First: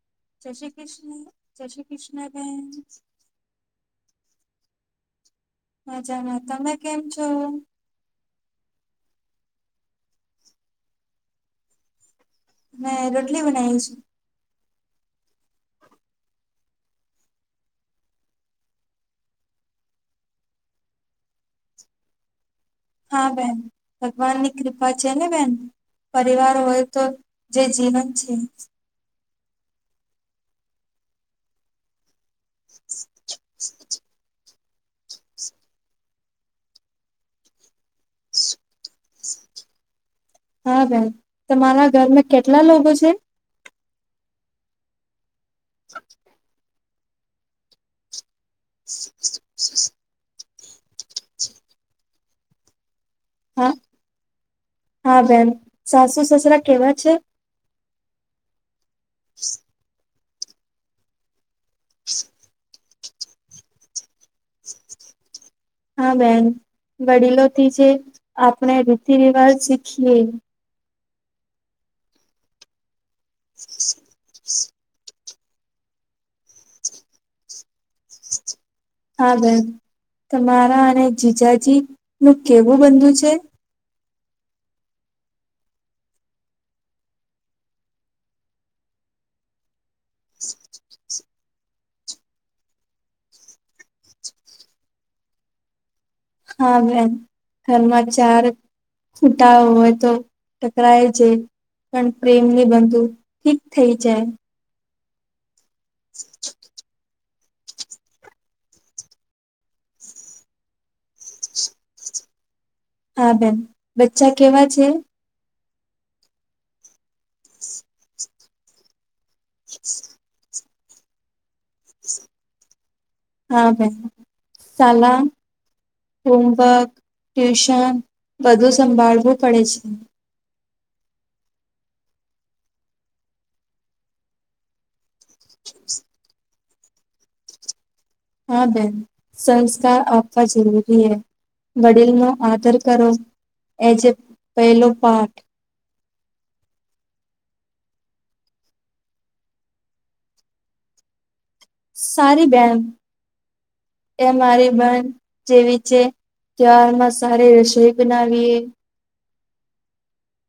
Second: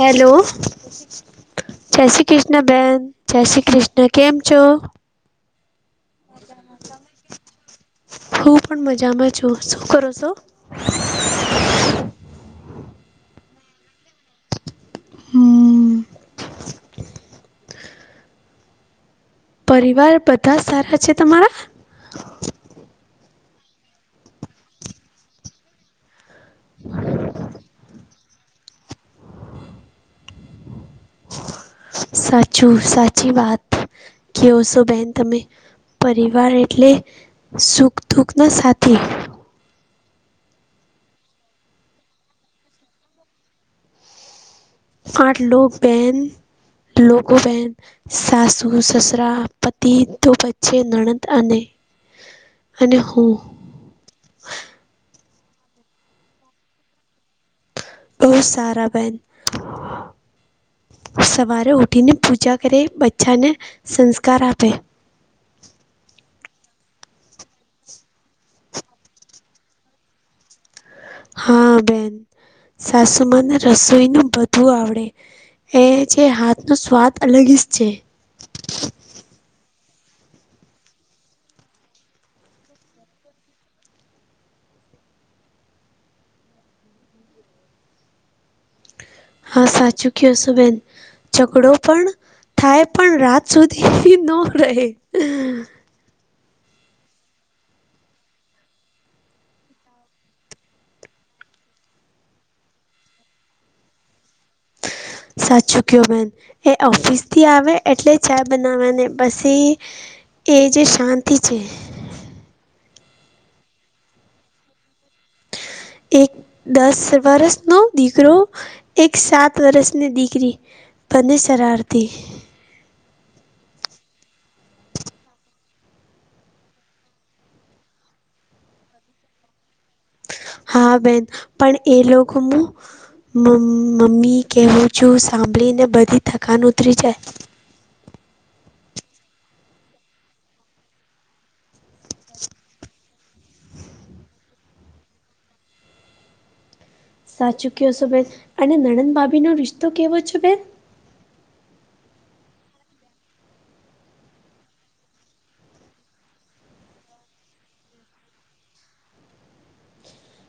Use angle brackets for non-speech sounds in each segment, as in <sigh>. Hello જય શ્રી કૃષ્ણ જય શ્રી કૃષ્ણા બેન. જય શ્રી કૃષ્ણ કેમ છો? મજા તમે કેમ છો? હું પણ મજામાં છું શું કરો સો? મેં રોટલી બનાઇ શું. હમ્મ. પરિવાર બધા સારા છે તમારા. હા બેન ભગવાન ની કૃપા છે ને બેન. પરિવાર હોય તો જે જીવન છે. સાચું સાચી વાત કે હો શો બેન તમે. પરિવાર એટલે સુખ દુઃખના સાથી. હા બેન તમારા ઘરમાં કેટલા લોકો છે. આઠ લોગ બહેન લોગો બેન સાસ વ સસરા, પતિ તો બચ્ચે, નણદ અને અને હું. હા હા બેન સાસુ સસરા કેવા છે? બો સારા બેન. સવારે ઉઠીને પૂજા કરે બચ્ચાંને સંસ્કાર આપે. હા બેન વડીલોથી જે આપણે રીતિ રિવાજ શીખીએ. હા બેન સાસુમાને રસોઈનું બધું બધું આવડે એ જે હાથ નો સ્વાદ અલગ જ છે. હા બેન તમારા અને જીજાજી નું કેવું બંધુ છે. હા સાચું કયો શો બેન. ઝઘડો પણ થાય પણ રાત સુધી નો રહે. હા બેન ઘરમાં ચાર કુટાવ હોય તો ટકરાય છે. પણ પ્રેમ ની બંધુ ઠીક થઇ જાય. સાચું કયો બેન એ ઓફિસથી આવે એટલે ચા બનાવાને પસી એ જે શાંતિ છે. હા બેન બચ્ચા કેવા છે. એક દસ વરસ નો દીકરો એક સાત વર્ષની દીકરી બંને શરારતી. હા બેન સાલા હોમવર્ક ટ્યુશન બધું સંભાળવું પડે છે. હા બેન પણ એ લોકો મુ મ મમ્મી કહેવું છું સાંભળીને બધી થકાન ઉતરી જાય. હા બેન સંસ્કાર આપવા જરૂરી હે. વડીલ નો આદર કરો એજે પહેલો પાઠ સાચું કયો છો બેન અને નણંદ ભાભી નો રિશ્તો કેવો છે બેન? સારી બેન એ મારી બેન જેવી છે. તહેવાર માં સારી રસોઈ બનાવીએ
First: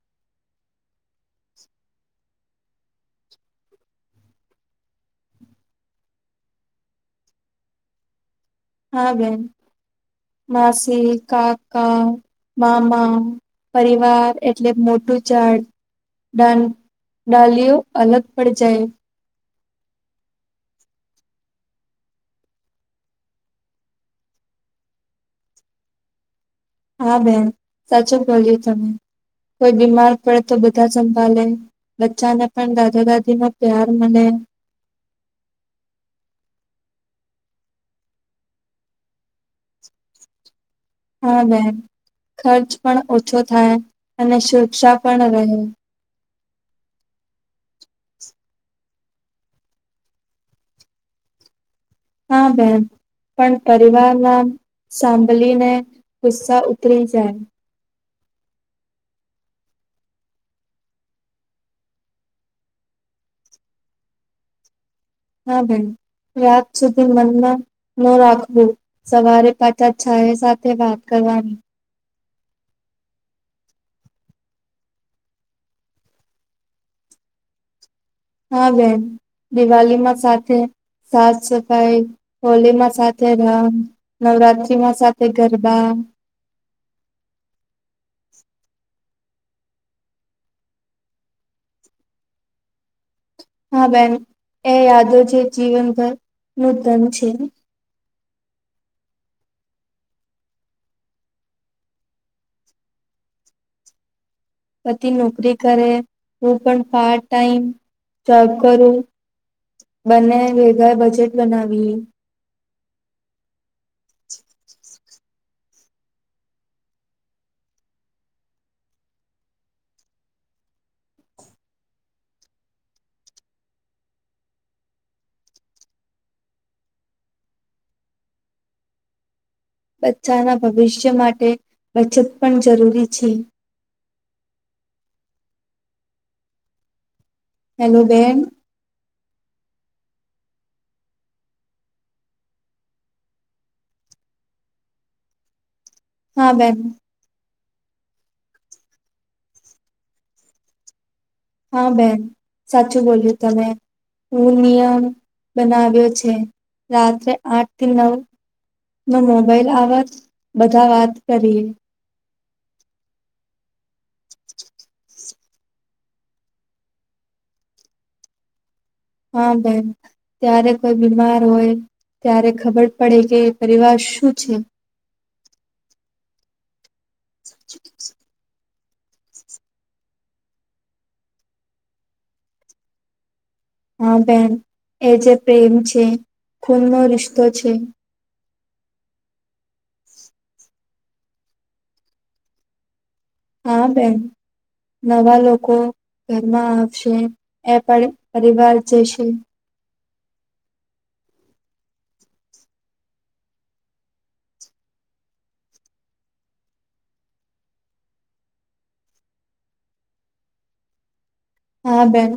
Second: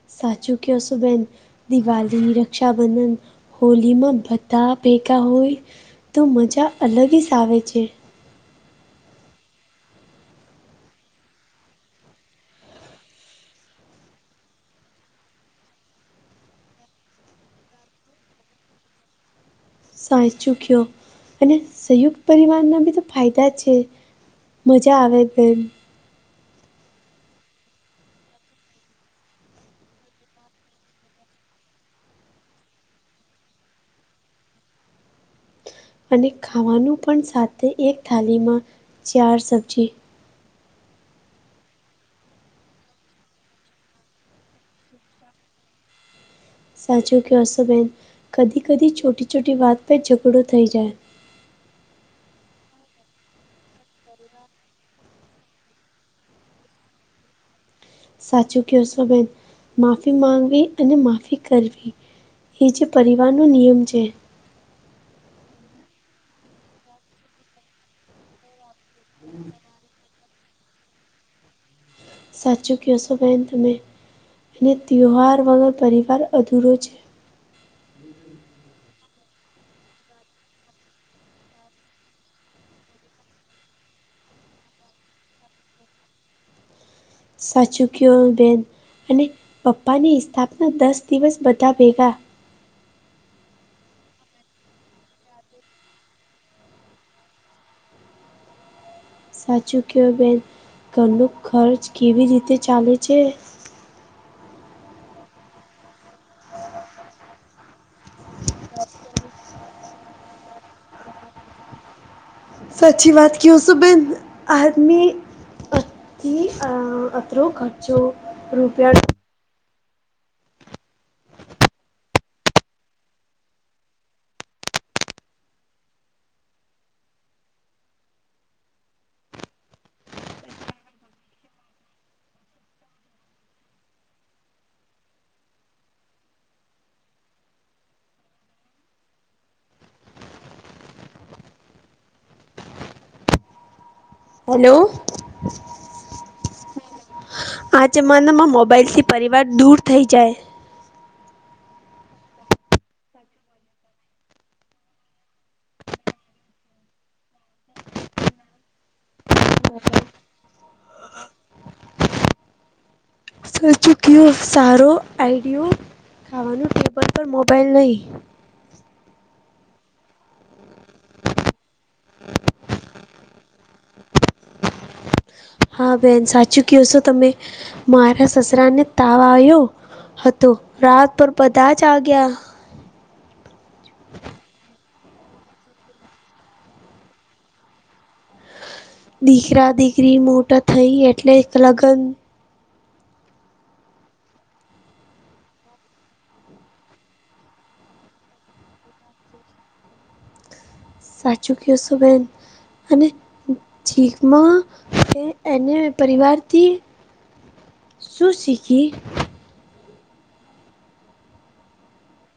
સાચું ક્યો શો બેન. દિવાલી, રક્ષાબંધન, હોલીમાં બધા ભેગા હોય તો મજા અલગ ઇસ આવે છે. હા બેન માસી, કાકા, મામા પરિવાર એટલે મોટું ઝાડ. ડાન ડાલિઓ અલગ પડ જાય. સાચું ક્યો અને સંયુક્ત પરિવારના બી તો ફાયદા છે. મજા આવે બેન. હા બેન સાચું બોલીય તમે કોઈ બીમાર પડે તો બધા સંભાલેે બચ્ચા ને પણ દાદા દાદી માં પ્યાર મલે અને ખાવાનું પણ સાથે એક થાલીમાં ચાર સબ્જી હા બેન ખર્ચ પણ ઓછો થાય અને સુરક્ષા પણ રહે સાચું ક્યો શો બેન કદી કદી છોટી છોટી વાત પે ઝઘડો થઈ જાય હા બેન પણ પરિવાર ના સાંભલિને ગુસ્સા ઉતરી જાય સાચું ક્યો શો બેન માફી માંગવી અને માફી કરવી એ જે પરિવારનો નિયમ છે હા બેન રાત સુધી મનમાં ન રાખવું સવારે પાછા છાયા સાથે વાત કરવાની સાચું ક્યો શો બેન તમે અને ત્યોહાર વગર પરિવાર અધૂરો છે હા બેન દિવાલીમાં સાથે સાફ સફાઈ હોલી માં સાથે રંગ નવરાત્રીમાં સાથે ગરબા સાચું ક્યો હો બેન અને બપ્પા સ્થાપના દસ દિવસ બધા ભેગા હા બેન એ યાદો છે જીવનભર નું ધન છે સાચું ક્યો બેન ઘરનું ખર્ચ કેવી રીતે ચાલે છે પતિ નોકરી કરે હું પણ પાર્ટ ટાઈમ જોબ કરું બંને ભેગા બજેટ બનાવીએ સાચી વાત ક્યો શો બેન આદમી અ ની અ અત્રરો ખર્ચો રૂપિયાનો બચ્ચાના ભવિષ્ય માટે બચત પણ જરૂરી છે હેલો બેન હલો હા બેન આ જમાનામાં મોબાઈલથી પરિવાર દૂર થઈ જાય હા બેન સાચું બોલ્યું તમે હુ નિયમ બનાવ્યો છે રાત્રે આઠ થી નવ ન મોબાઈલ આવત બધા વાત કરીયે સચું કયો સારો આઈડિયો ખાવાનું ટેબલ પર મોબાઈલ નહીં હા બેન ત્યારે કોઈ બીમાર હોય ત્યારે ખબર પડે કે પરિવાર શું છે હા બેન સાચું કયો છો તમે મારા સસરાને તાવ આવ્યો હતો રાત પર બધા જ આવ ગયા હા બેન એ જે પ્રેમ છે ખૂન નો રિશ્તો છે દીકરા દીકરી મોટા થઈ એટલે એક લગ્ન હા બેન નવા લોકો ઘરમાં આવશે એ પણ પરિવાર જશે સાાચુ કીઓ છો બેન અને જીકમાં એ એને પરિવારથી શું શીખી હા બેન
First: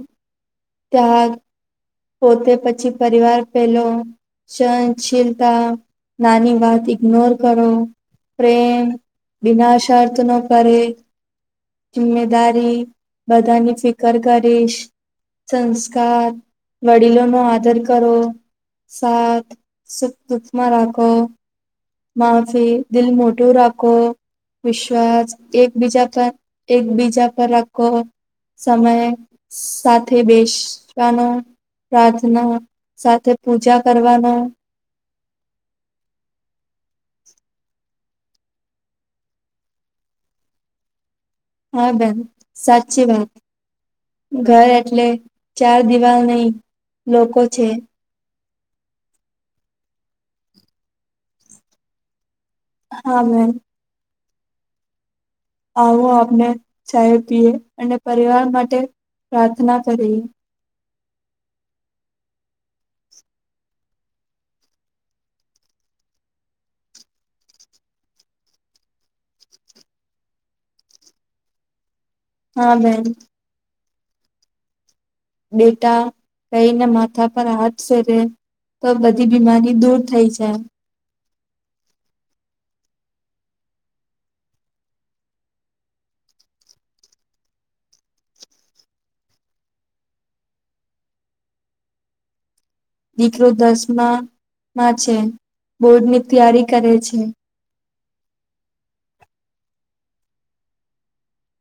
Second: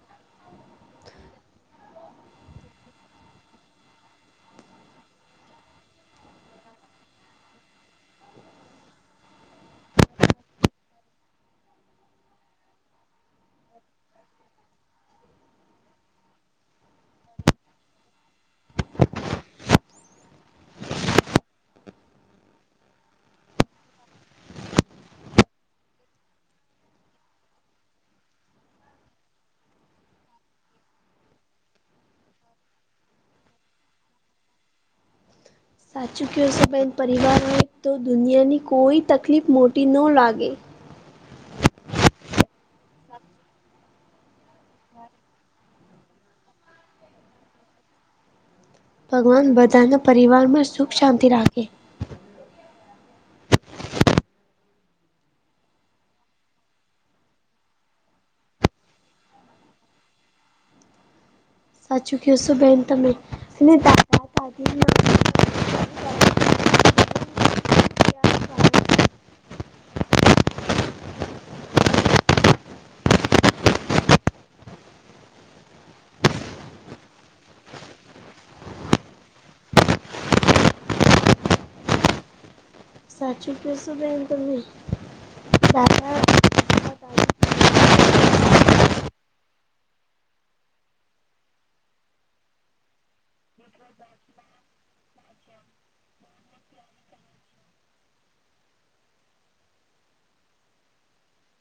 ત્યાંગ પોતે પછી પરિવાર પેલો સહનશીલતા નાની વાત ઇગ્નોર કરો પ્રેમ વિના શર્ત નો કરે કે જિમ્મેદારી બધાની ફિકર કરીશ સંસ્કાર વડીલો નો આદર કરવો સાથ સુખ દુઃખમાં રાખો માફી દિલ મોટું રાખો વિશ્વાસ એકબીજા પર એકબીજા પર રાખો સમયે સાથે બેસવાનો પ્રાર્થના સાથે પૂજા કરવાનો. સાચું કહેશોબહેન પરિવારને તો દુનિયાની કોઈ તકલીફ મોટી ન લાગે. હા બેન સાચી વાત. ઘર એટલે ચાર દિવાલ નહી લોકો છે. ભગવાન બધાના પરિવારમાં સુખ શાંતિ રાખે હા મે. આવો આપને ચાય પીએ અને પરિવાર માટે પ્રાર્થના કરીએ, સાચું કીયોસો બેન તમે હા બેન. બેટા કહીને માથા પર હાથ ફેરવે. તો બધી બીમારી દૂર થઈ જાય. સાચું કેશો બેન તમે દા દીકરો દસમા માં છે બોર્ડ ની તૈયારી કરે છે.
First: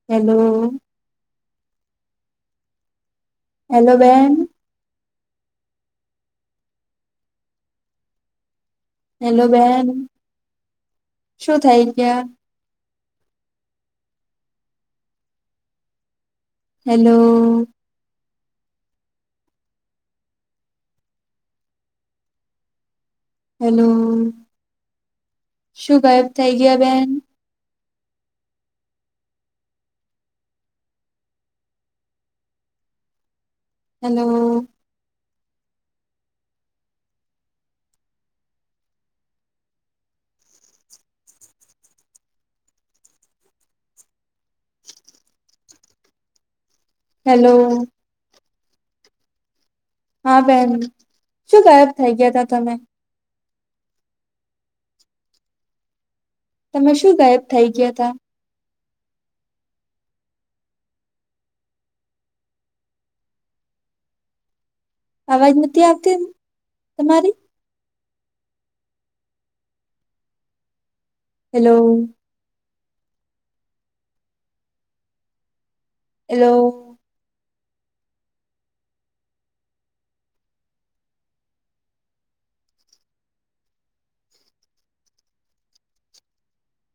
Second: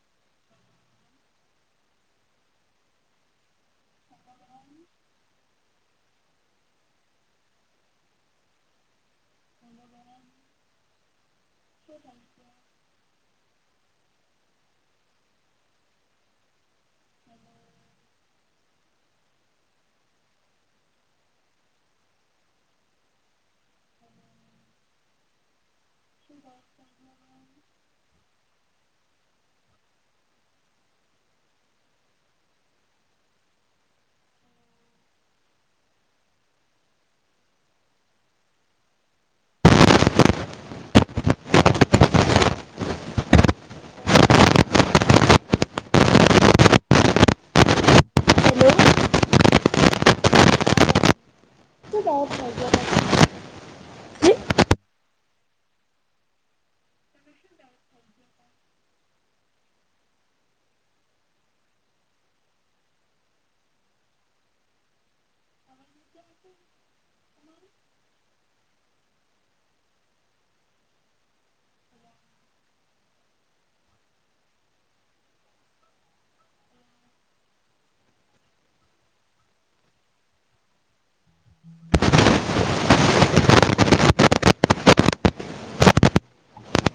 હેલો. હેલો બેન. હેલો બેહેન શું થઈ ગયા. હેલો. હેલો શું ગાયબ થઇ ગયા બેન. હેલો. હેલો હેલો હા બેહેન શું ગાયબ થઈ ગયા ત તમે તો તમે શું ગાયબ થઈ ગયા હતા. અવાજ નથી આપતી તમારી. હેલો. હેલો. <unintelligible>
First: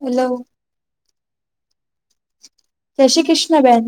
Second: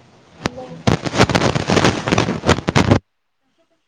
હેલો. જય શ્રી કૃષ્ણ બેન